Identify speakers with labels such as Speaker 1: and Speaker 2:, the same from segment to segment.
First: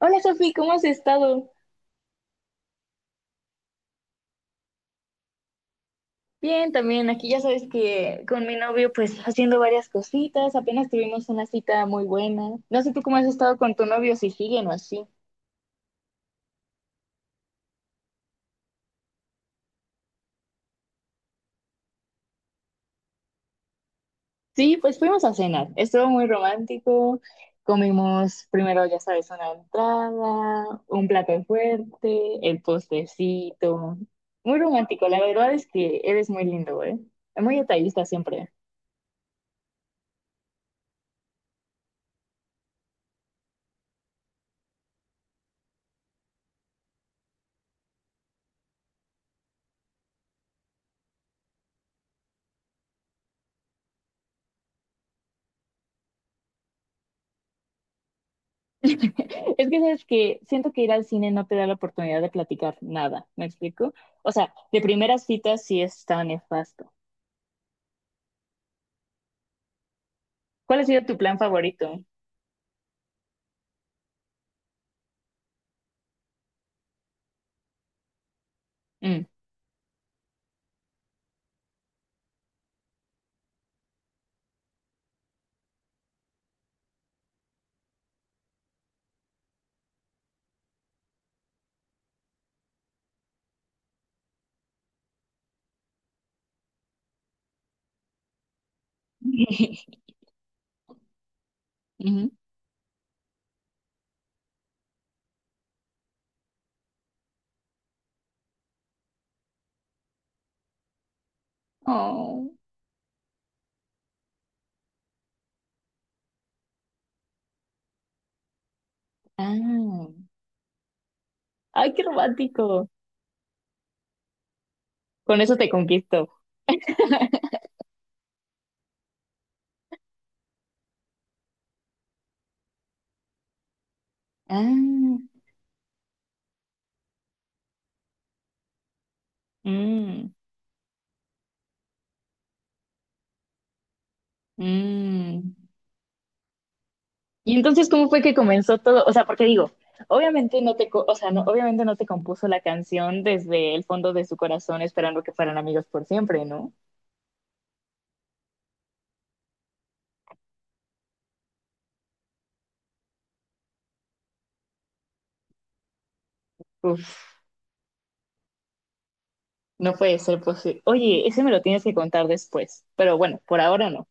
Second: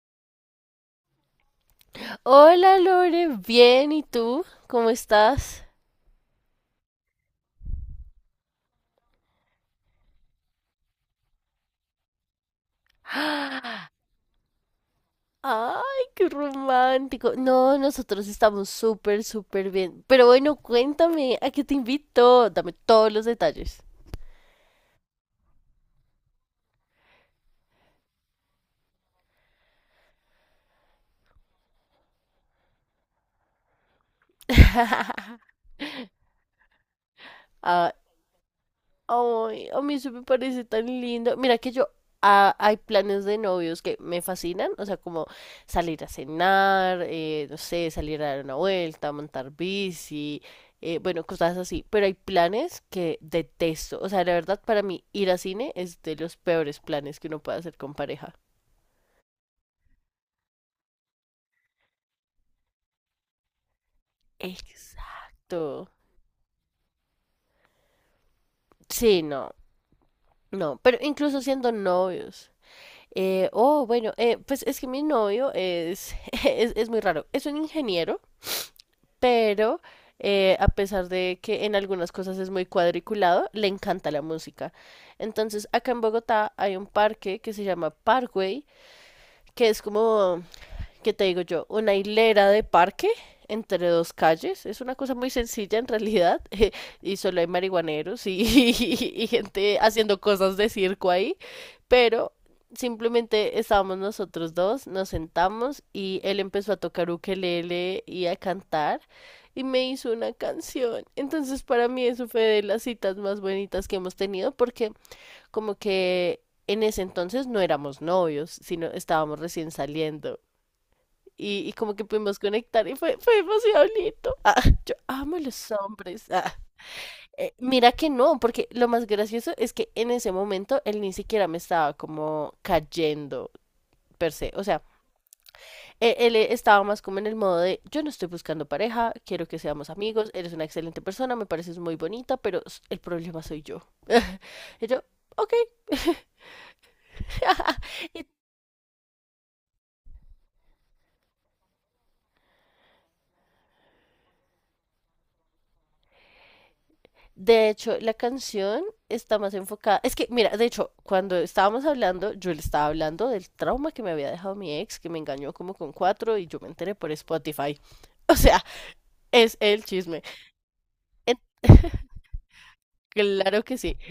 Speaker 1: Hola Sofi, ¿cómo has estado?
Speaker 2: Hola Lore, bien, ¿y tú? ¿Cómo estás?
Speaker 1: Bien, también aquí ya sabes que con mi novio pues haciendo varias cositas, apenas tuvimos una cita muy buena. No sé tú cómo has estado con tu novio, si siguen o así.
Speaker 2: Ay, qué romántico. No, nosotros estamos súper, súper bien. Pero bueno, cuéntame, ¿a qué te invito? Dame todos los detalles.
Speaker 1: Sí, pues fuimos a cenar, estuvo muy romántico, comimos primero ya sabes una entrada, un plato fuerte, el postrecito. Muy romántico, la verdad es que eres muy lindo, ¿eh? Muy
Speaker 2: Ah,
Speaker 1: detallista siempre.
Speaker 2: Ay, a mí eso me parece tan lindo. Mira que yo, hay planes de novios que me fascinan, o sea, como salir a cenar, no sé, salir a dar una vuelta, montar bici, bueno, cosas así. Pero hay planes que detesto. O sea, la verdad, para mí ir a cine es de los peores planes que uno puede hacer con pareja.
Speaker 1: Es que sabes que siento que ir al cine no te da la oportunidad de platicar nada, ¿me explico? O sea, de
Speaker 2: Exacto.
Speaker 1: primeras citas sí está nefasto.
Speaker 2: Sí, no, no,
Speaker 1: ¿Cuál ha
Speaker 2: pero
Speaker 1: sido tu plan
Speaker 2: incluso siendo
Speaker 1: favorito?
Speaker 2: novios. Oh, bueno, pues es que mi novio es, es muy raro. Es un ingeniero.
Speaker 1: Mm.
Speaker 2: Pero a pesar de que en algunas cosas es muy cuadriculado, le encanta la música. Entonces, acá en Bogotá hay un parque que se llama Parkway, que es como ¿qué te digo yo? Una hilera de parque entre dos calles. Es una cosa muy sencilla en realidad. Y solo hay marihuaneros y, y gente haciendo cosas de circo ahí.
Speaker 1: Ujú.
Speaker 2: Pero simplemente estábamos nosotros dos, nos sentamos y él empezó a tocar ukelele y a cantar. Y me hizo una canción. Entonces para mí eso fue
Speaker 1: Oh.
Speaker 2: de las citas más bonitas que hemos tenido porque como que en ese entonces no éramos novios, sino estábamos recién
Speaker 1: Ah.
Speaker 2: saliendo y
Speaker 1: Ay,
Speaker 2: como
Speaker 1: qué
Speaker 2: que pudimos conectar
Speaker 1: romántico.
Speaker 2: y fue demasiado lindo. Ah, yo amo
Speaker 1: Con eso te
Speaker 2: los
Speaker 1: conquisto.
Speaker 2: hombres. Ah. Mira que no, porque lo más gracioso es que en ese momento él ni siquiera me estaba como cayendo per se. O sea,
Speaker 1: Ah.
Speaker 2: él, estaba más como en el modo de yo no estoy buscando pareja, quiero que seamos amigos,
Speaker 1: Mm.
Speaker 2: eres una excelente persona, me pareces muy bonita, pero el problema soy yo. Y yo,
Speaker 1: Mm.
Speaker 2: ok.
Speaker 1: Y entonces, ¿cómo fue que comenzó todo? O sea, porque digo, obviamente no te, o sea, no, obviamente no te compuso la canción desde el fondo de su corazón esperando que fueran amigos por siempre, ¿no?
Speaker 2: De hecho, la canción está más enfocada. Es que, mira, de hecho, cuando estábamos hablando, yo le estaba hablando del trauma que me había dejado mi ex, que me engañó como con cuatro y yo me enteré por
Speaker 1: Uf.
Speaker 2: Spotify. O sea, es el
Speaker 1: No puede
Speaker 2: chisme.
Speaker 1: ser posible. Oye,
Speaker 2: En-
Speaker 1: ese me lo tienes que contar después. Pero bueno, por
Speaker 2: Claro que
Speaker 1: ahora
Speaker 2: sí.
Speaker 1: no.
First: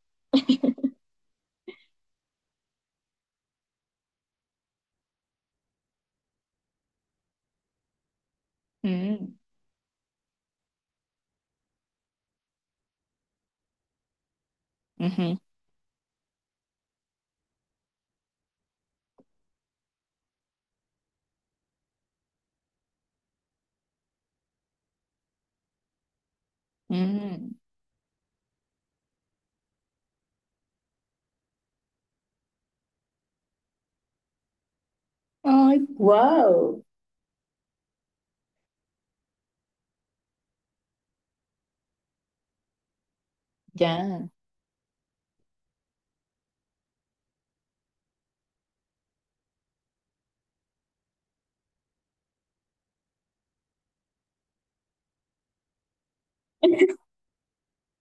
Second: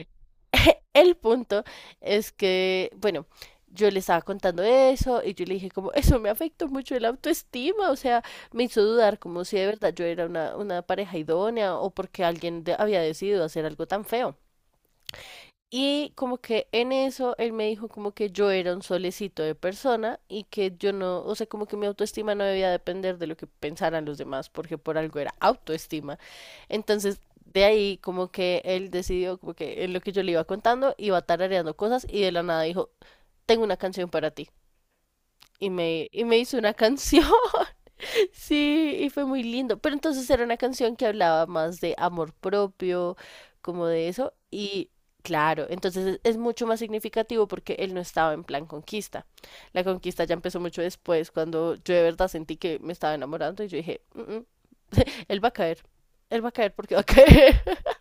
Speaker 2: El punto es que, bueno, yo le estaba contando eso y yo le dije como, eso me afectó mucho el autoestima, o sea, me hizo dudar
Speaker 1: Mm,
Speaker 2: como si de verdad yo era una pareja idónea o porque alguien había decidido hacer algo tan feo.
Speaker 1: ujú,
Speaker 2: Y como que en eso él me dijo como que yo era un solecito de persona y que yo no, o sea, como que mi autoestima no debía depender de lo que pensaran los demás, porque por algo era autoestima. Entonces,
Speaker 1: mm.
Speaker 2: de ahí como que él decidió como que en lo que yo le iba contando iba tarareando cosas y de la nada dijo, tengo una canción para ti. Y
Speaker 1: Ay,
Speaker 2: me, y me hizo una
Speaker 1: wow.
Speaker 2: canción. Sí, y fue muy lindo. Pero entonces era una canción que hablaba más de amor propio, como de
Speaker 1: Ya.
Speaker 2: eso. Y claro, entonces es mucho más significativo porque él no estaba en plan conquista. La conquista ya empezó mucho después, cuando yo de verdad sentí que me estaba enamorando y yo dije, "Mm, mm, él va a caer, él va a caer porque va a caer."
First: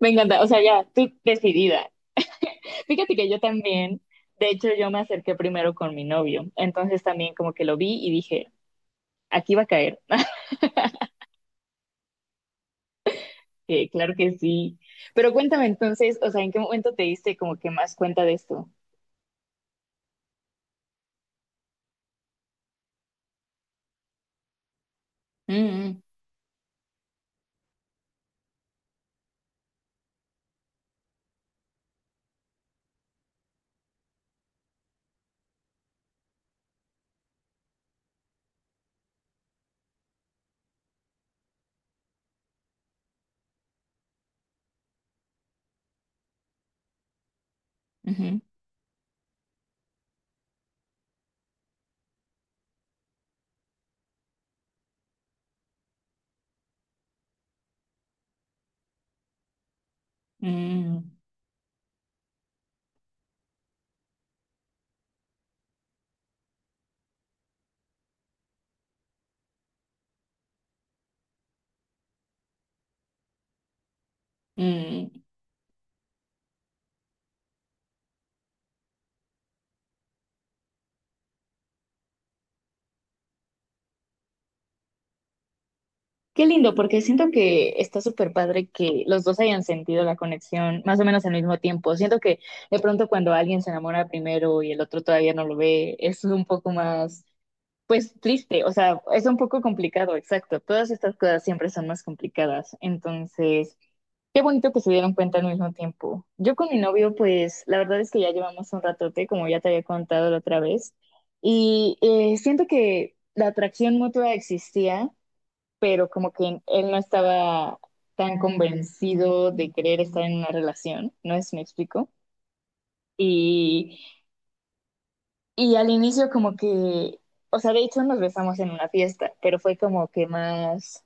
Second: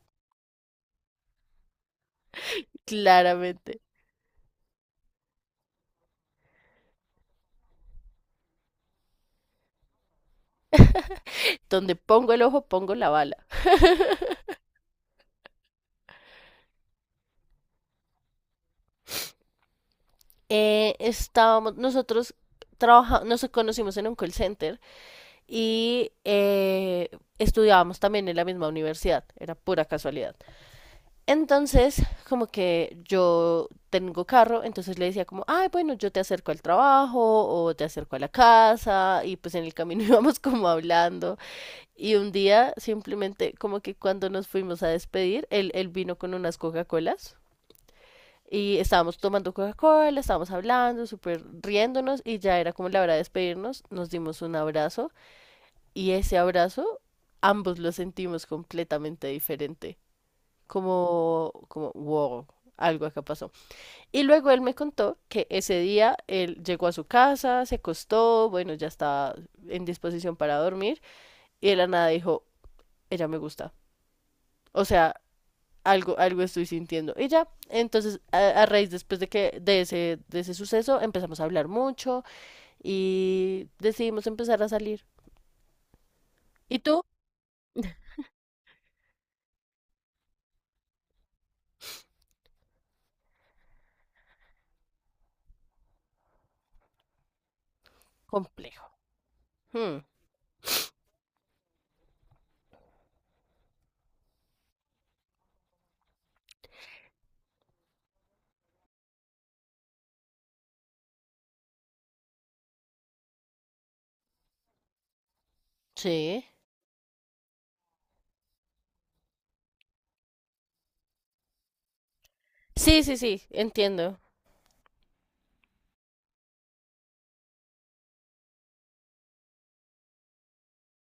Speaker 1: Me encanta. O sea, ya, tú decidida. Fíjate que yo
Speaker 2: Claramente.
Speaker 1: también, de hecho, yo me acerqué primero con mi novio. Entonces también como que lo vi y dije, aquí va a caer.
Speaker 2: Donde pongo el ojo, pongo la bala.
Speaker 1: Claro que sí. Pero cuéntame entonces, o sea, ¿en qué momento te diste como que más cuenta de esto?
Speaker 2: Nosotros trabajamos, nos conocimos en un call center.
Speaker 1: Mm,
Speaker 2: Y estudiábamos también en la misma universidad, era pura casualidad. Entonces, como que yo tengo carro, entonces le decía como, ay, bueno, yo te acerco al trabajo o te acerco a la casa y pues en el camino íbamos como hablando y un día simplemente como que cuando nos fuimos a despedir, él vino con unas Coca-Colas.
Speaker 1: ujú,
Speaker 2: Y estábamos tomando Coca-Cola, estábamos hablando, súper riéndonos y ya era como la hora de despedirnos. Nos dimos un abrazo y ese abrazo, ambos lo sentimos completamente diferente.
Speaker 1: mm,
Speaker 2: Como, wow, algo acá pasó. Y luego él me contó que ese día él llegó a su casa, se acostó, bueno, ya estaba en disposición para dormir, y de la nada dijo, ella me gusta. O
Speaker 1: mm.
Speaker 2: sea, algo estoy sintiendo. Y ya, entonces, a raíz después de ese suceso, empezamos a hablar mucho y decidimos empezar a salir.
Speaker 1: Qué lindo,
Speaker 2: ¿Y
Speaker 1: porque
Speaker 2: tú?
Speaker 1: siento que está súper padre que los dos hayan sentido la conexión más o menos al mismo tiempo. Siento que de pronto cuando alguien se enamora primero y el otro todavía no lo ve, es un poco más, pues triste, o
Speaker 2: Complejo.
Speaker 1: sea, es un poco
Speaker 2: Hmm,
Speaker 1: complicado, exacto. Todas estas cosas siempre son más complicadas. Entonces, qué bonito que se dieron cuenta al mismo tiempo. Yo con mi novio, pues la verdad es que ya llevamos un ratote, como ya te había contado la otra vez, y siento que la atracción mutua existía pero como
Speaker 2: sí.
Speaker 1: que él no estaba tan convencido de querer estar en una relación, no es me explico.
Speaker 2: Sí, sí, sí,
Speaker 1: Y,
Speaker 2: entiendo.
Speaker 1: y al inicio como que, o sea, de hecho nos besamos en una fiesta, pero fue como que más,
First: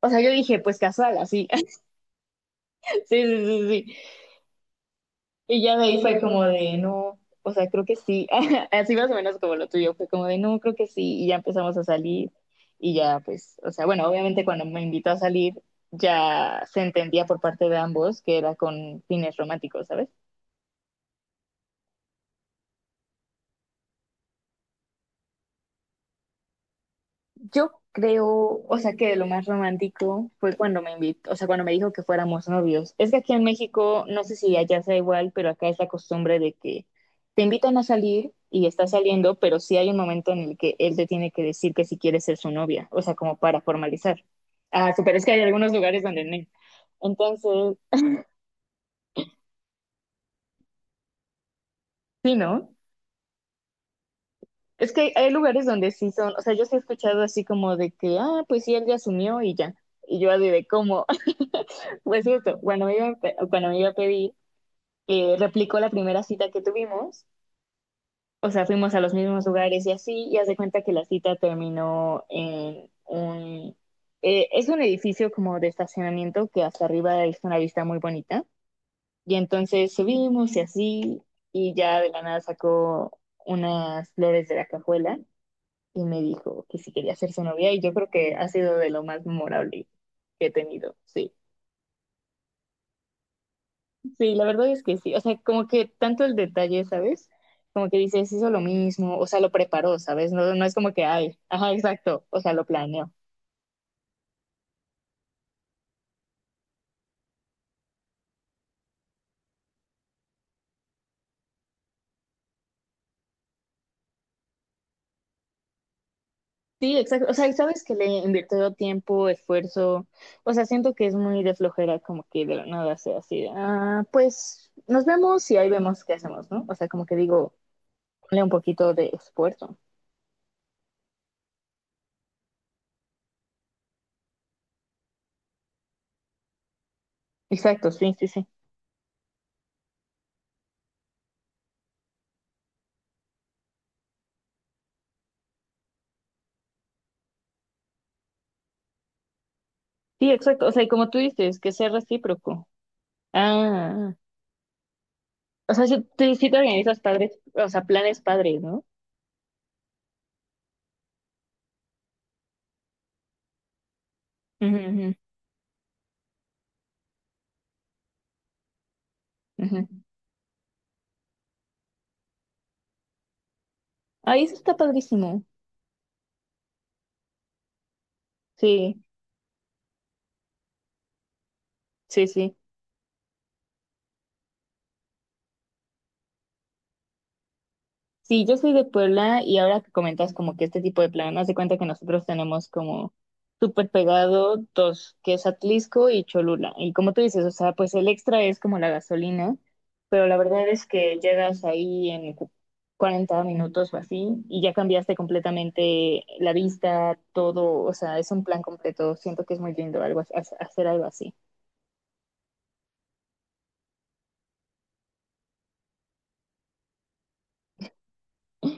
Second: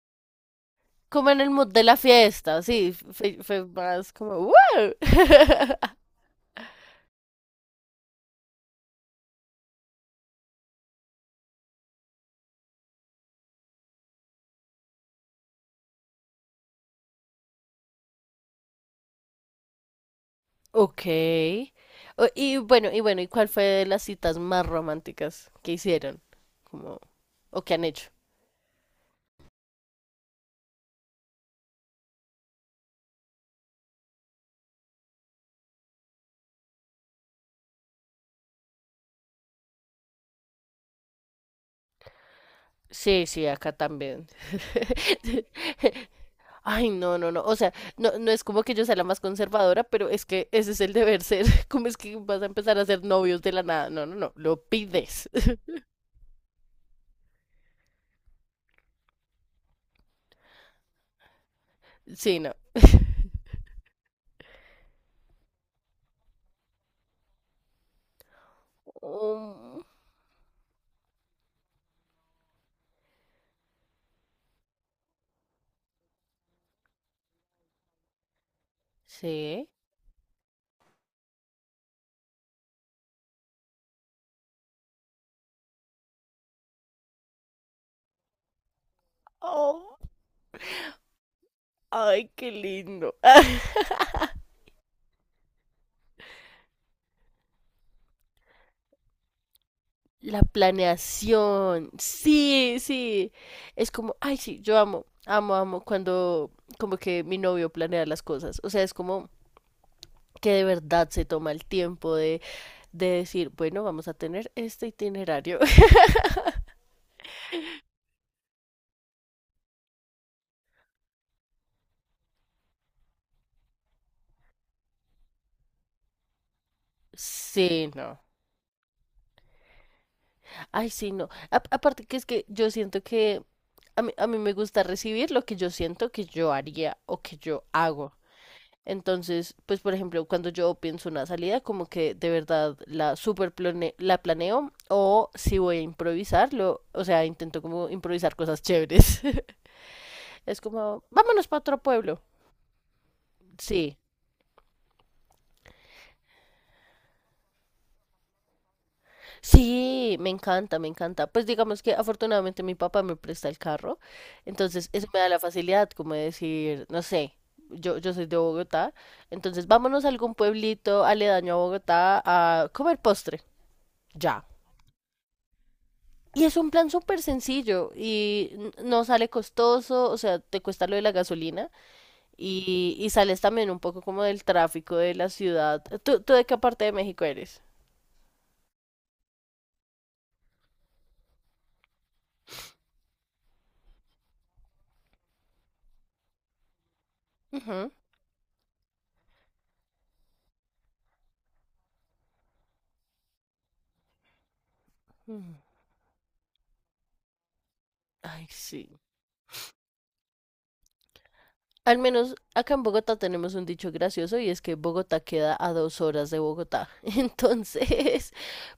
Speaker 1: o sea, yo dije, pues casual,
Speaker 2: Como en
Speaker 1: así,
Speaker 2: el mood
Speaker 1: sí,
Speaker 2: de la fiesta, sí,
Speaker 1: sí,
Speaker 2: fue
Speaker 1: sí, sí,
Speaker 2: más como ¡wow!
Speaker 1: y ya de ahí fue como de, no, o sea, creo que sí. Así más o menos como lo tuyo, fue como de, no, creo que sí. Y ya empezamos a salir. Y ya, pues, o sea, bueno, obviamente cuando me invitó a salir, ya se entendía por parte de ambos que era con fines románticos, ¿sabes?
Speaker 2: Ok. Y bueno, ¿y cuál fue de las citas más románticas que hicieron? Como, o
Speaker 1: Yo
Speaker 2: que han hecho.
Speaker 1: creo, o sea, que lo más romántico fue cuando me invitó, o sea, cuando me dijo que fuéramos novios. Es que aquí en México, no sé si allá sea igual, pero acá es la costumbre de que te invitan a salir y estás saliendo, pero sí hay un momento en el que él te tiene que decir que si quieres ser su novia, o sea,
Speaker 2: Sí,
Speaker 1: como
Speaker 2: sí,
Speaker 1: para
Speaker 2: acá
Speaker 1: formalizar.
Speaker 2: también.
Speaker 1: Ah, sí, pero es que hay algunos lugares donde no.
Speaker 2: Ay, no, no, no. O sea,
Speaker 1: Entonces,
Speaker 2: no, no es como que yo sea la más conservadora, pero es que ese es el deber ser. ¿Cómo es que
Speaker 1: sí,
Speaker 2: vas a
Speaker 1: ¿no?
Speaker 2: empezar a ser novios de la nada? No, no, no. Lo
Speaker 1: Es que
Speaker 2: pides.
Speaker 1: hay lugares donde sí son, o sea, yo sí he escuchado así como de que, ah, pues sí, él ya asumió y ya. Y yo así de cómo. Pues
Speaker 2: Sí, no.
Speaker 1: cierto, cuando me iba, cuando me iba a pedir, replicó la primera cita que tuvimos, o sea, fuimos a los mismos
Speaker 2: Um,
Speaker 1: lugares y así, y hace cuenta que la cita terminó en un... es un edificio como de estacionamiento que hasta arriba es una vista muy bonita. Y
Speaker 2: sí.
Speaker 1: entonces subimos y así, y ya de la nada sacó unas flores de la cajuela y me dijo que si quería ser su novia y yo creo que ha sido de lo más memorable
Speaker 2: Oh,
Speaker 1: que he tenido, sí.
Speaker 2: ay, qué lindo.
Speaker 1: Sí, la verdad es que sí, o sea, como que tanto el detalle, ¿sabes? Como que dices, hizo lo mismo, o sea, lo preparó, ¿sabes?
Speaker 2: La
Speaker 1: No, no es como que, ay, ajá,
Speaker 2: planeación.
Speaker 1: exacto, o sea, lo
Speaker 2: Sí,
Speaker 1: planeó.
Speaker 2: sí. Es como, ay, sí, yo amo, amo, amo cuando como que mi novio planea las cosas. O sea, es como que de verdad se toma el tiempo de decir, bueno, vamos a tener este itinerario.
Speaker 1: Sí, exacto, o sea, y sabes que le invirtió tiempo, esfuerzo, o sea, siento que es muy de flojera como que de la nada sea así, de, ah, pues nos vemos y ahí vemos qué hacemos, ¿no? O sea, como que digo,
Speaker 2: Sí, no.
Speaker 1: ponle un poquito de esfuerzo.
Speaker 2: Ay, sí, no. Aparte que es que yo siento que a mí me gusta recibir lo que yo siento que yo haría o que yo
Speaker 1: Exacto,
Speaker 2: hago.
Speaker 1: sí, sí, sí.
Speaker 2: Entonces, pues por ejemplo, cuando yo pienso una salida, como que de verdad la planeo o si voy a improvisarlo, o sea, intento como improvisar cosas chéveres.
Speaker 1: Sí,
Speaker 2: Es
Speaker 1: exacto. O sea, y
Speaker 2: como,
Speaker 1: como tú
Speaker 2: vámonos para
Speaker 1: dices, que
Speaker 2: otro
Speaker 1: sea
Speaker 2: pueblo.
Speaker 1: recíproco.
Speaker 2: Sí,
Speaker 1: Ah, o sea, si tú sí te organizas padres, o sea, planes padres, ¿no?
Speaker 2: sí, me encanta, me encanta. Pues digamos que afortunadamente mi papá me presta el carro, entonces eso
Speaker 1: Ujú,
Speaker 2: me da la facilidad como de decir, no sé, yo soy de Bogotá, entonces
Speaker 1: ujú, ujú.
Speaker 2: vámonos a algún pueblito aledaño a Bogotá a comer postre.
Speaker 1: Ahí
Speaker 2: Ya.
Speaker 1: eso está padrísimo.
Speaker 2: Y es un plan súper sencillo y
Speaker 1: Sí,
Speaker 2: no sale costoso, o sea, te cuesta lo de la gasolina
Speaker 1: sí, sí.
Speaker 2: y sales también un poco como del tráfico de la ciudad. ¿Tú, de qué parte de México eres?
Speaker 1: Sí, yo soy de Puebla y ahora que comentas como que este tipo de plan, haz de cuenta que nosotros tenemos como súper pegado dos, que es Atlisco y Cholula. Y como tú dices, o sea,
Speaker 2: Ujú.
Speaker 1: pues el extra es como la gasolina, pero la verdad es que llegas ahí en 40 minutos o así y ya cambiaste
Speaker 2: Mm.
Speaker 1: completamente la vista, todo, o sea, es un
Speaker 2: Ay,
Speaker 1: plan
Speaker 2: sí.
Speaker 1: completo. Siento que es muy lindo algo, hacer algo así.
Speaker 2: Al menos acá en Bogotá tenemos un dicho gracioso y es que Bogotá queda a 2 horas de Bogotá. Entonces,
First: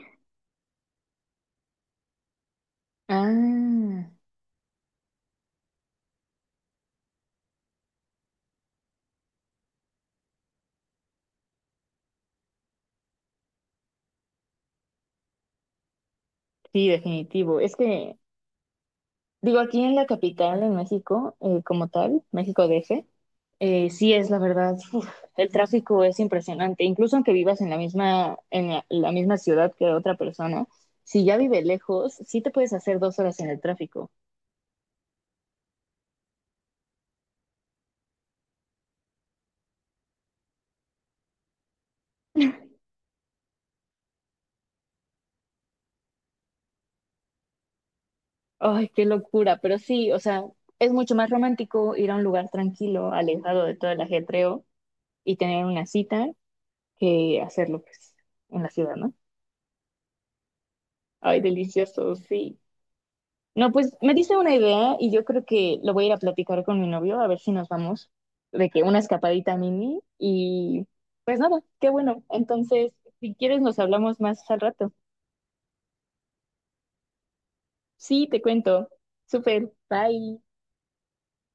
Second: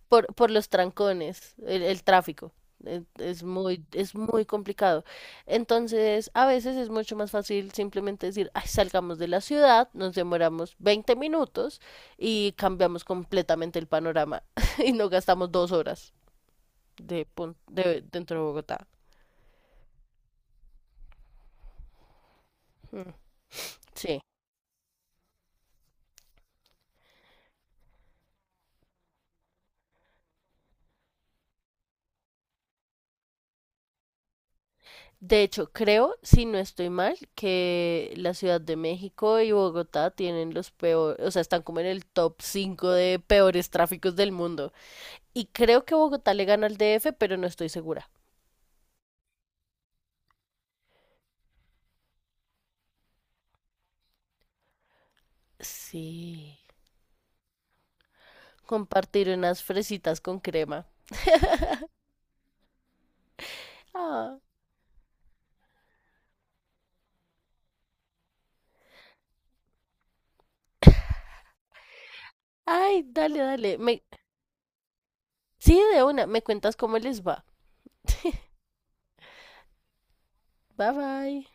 Speaker 2: por los trancones, el tráfico. Es muy,
Speaker 1: Ah,
Speaker 2: es muy complicado. Entonces, a veces es mucho más fácil simplemente decir, "Ay, salgamos de la ciudad, nos demoramos 20 minutos y cambiamos completamente el panorama y no gastamos 2 horas
Speaker 1: sí, definitivo. Es que
Speaker 2: dentro de Bogotá."
Speaker 1: digo, aquí en la capital, en México, como tal, México DF,
Speaker 2: Mm,
Speaker 1: sí
Speaker 2: sí.
Speaker 1: es la verdad, uf, el tráfico es impresionante. Incluso aunque vivas en la misma, en la misma ciudad que otra persona, si ya vive lejos, sí te puedes hacer 2 horas en el tráfico.
Speaker 2: De hecho, creo, si no estoy mal, que la Ciudad de México y Bogotá tienen los peores, o sea, están como en el top 5 de peores tráficos del mundo. Y creo que Bogotá le gana al DF, pero no estoy segura.
Speaker 1: Ay, qué locura, pero sí, o sea, es mucho más romántico ir a un lugar tranquilo, alejado de todo el ajetreo y tener una cita
Speaker 2: Sí.
Speaker 1: que hacerlo, pues, en la ciudad, ¿no?
Speaker 2: Compartir unas fresitas con crema.
Speaker 1: Ay, delicioso, sí. No, pues me dice
Speaker 2: Ah,
Speaker 1: una idea y yo creo que lo voy a ir a platicar con mi novio a ver si nos vamos de que una escapadita mini y pues nada, qué bueno. Entonces,
Speaker 2: ay,
Speaker 1: si
Speaker 2: dale,
Speaker 1: quieres nos
Speaker 2: dale. Me.
Speaker 1: hablamos más al rato.
Speaker 2: Sí, de una. Me cuentas cómo les va.
Speaker 1: Sí, te cuento. Súper, bye.
Speaker 2: Bye bye.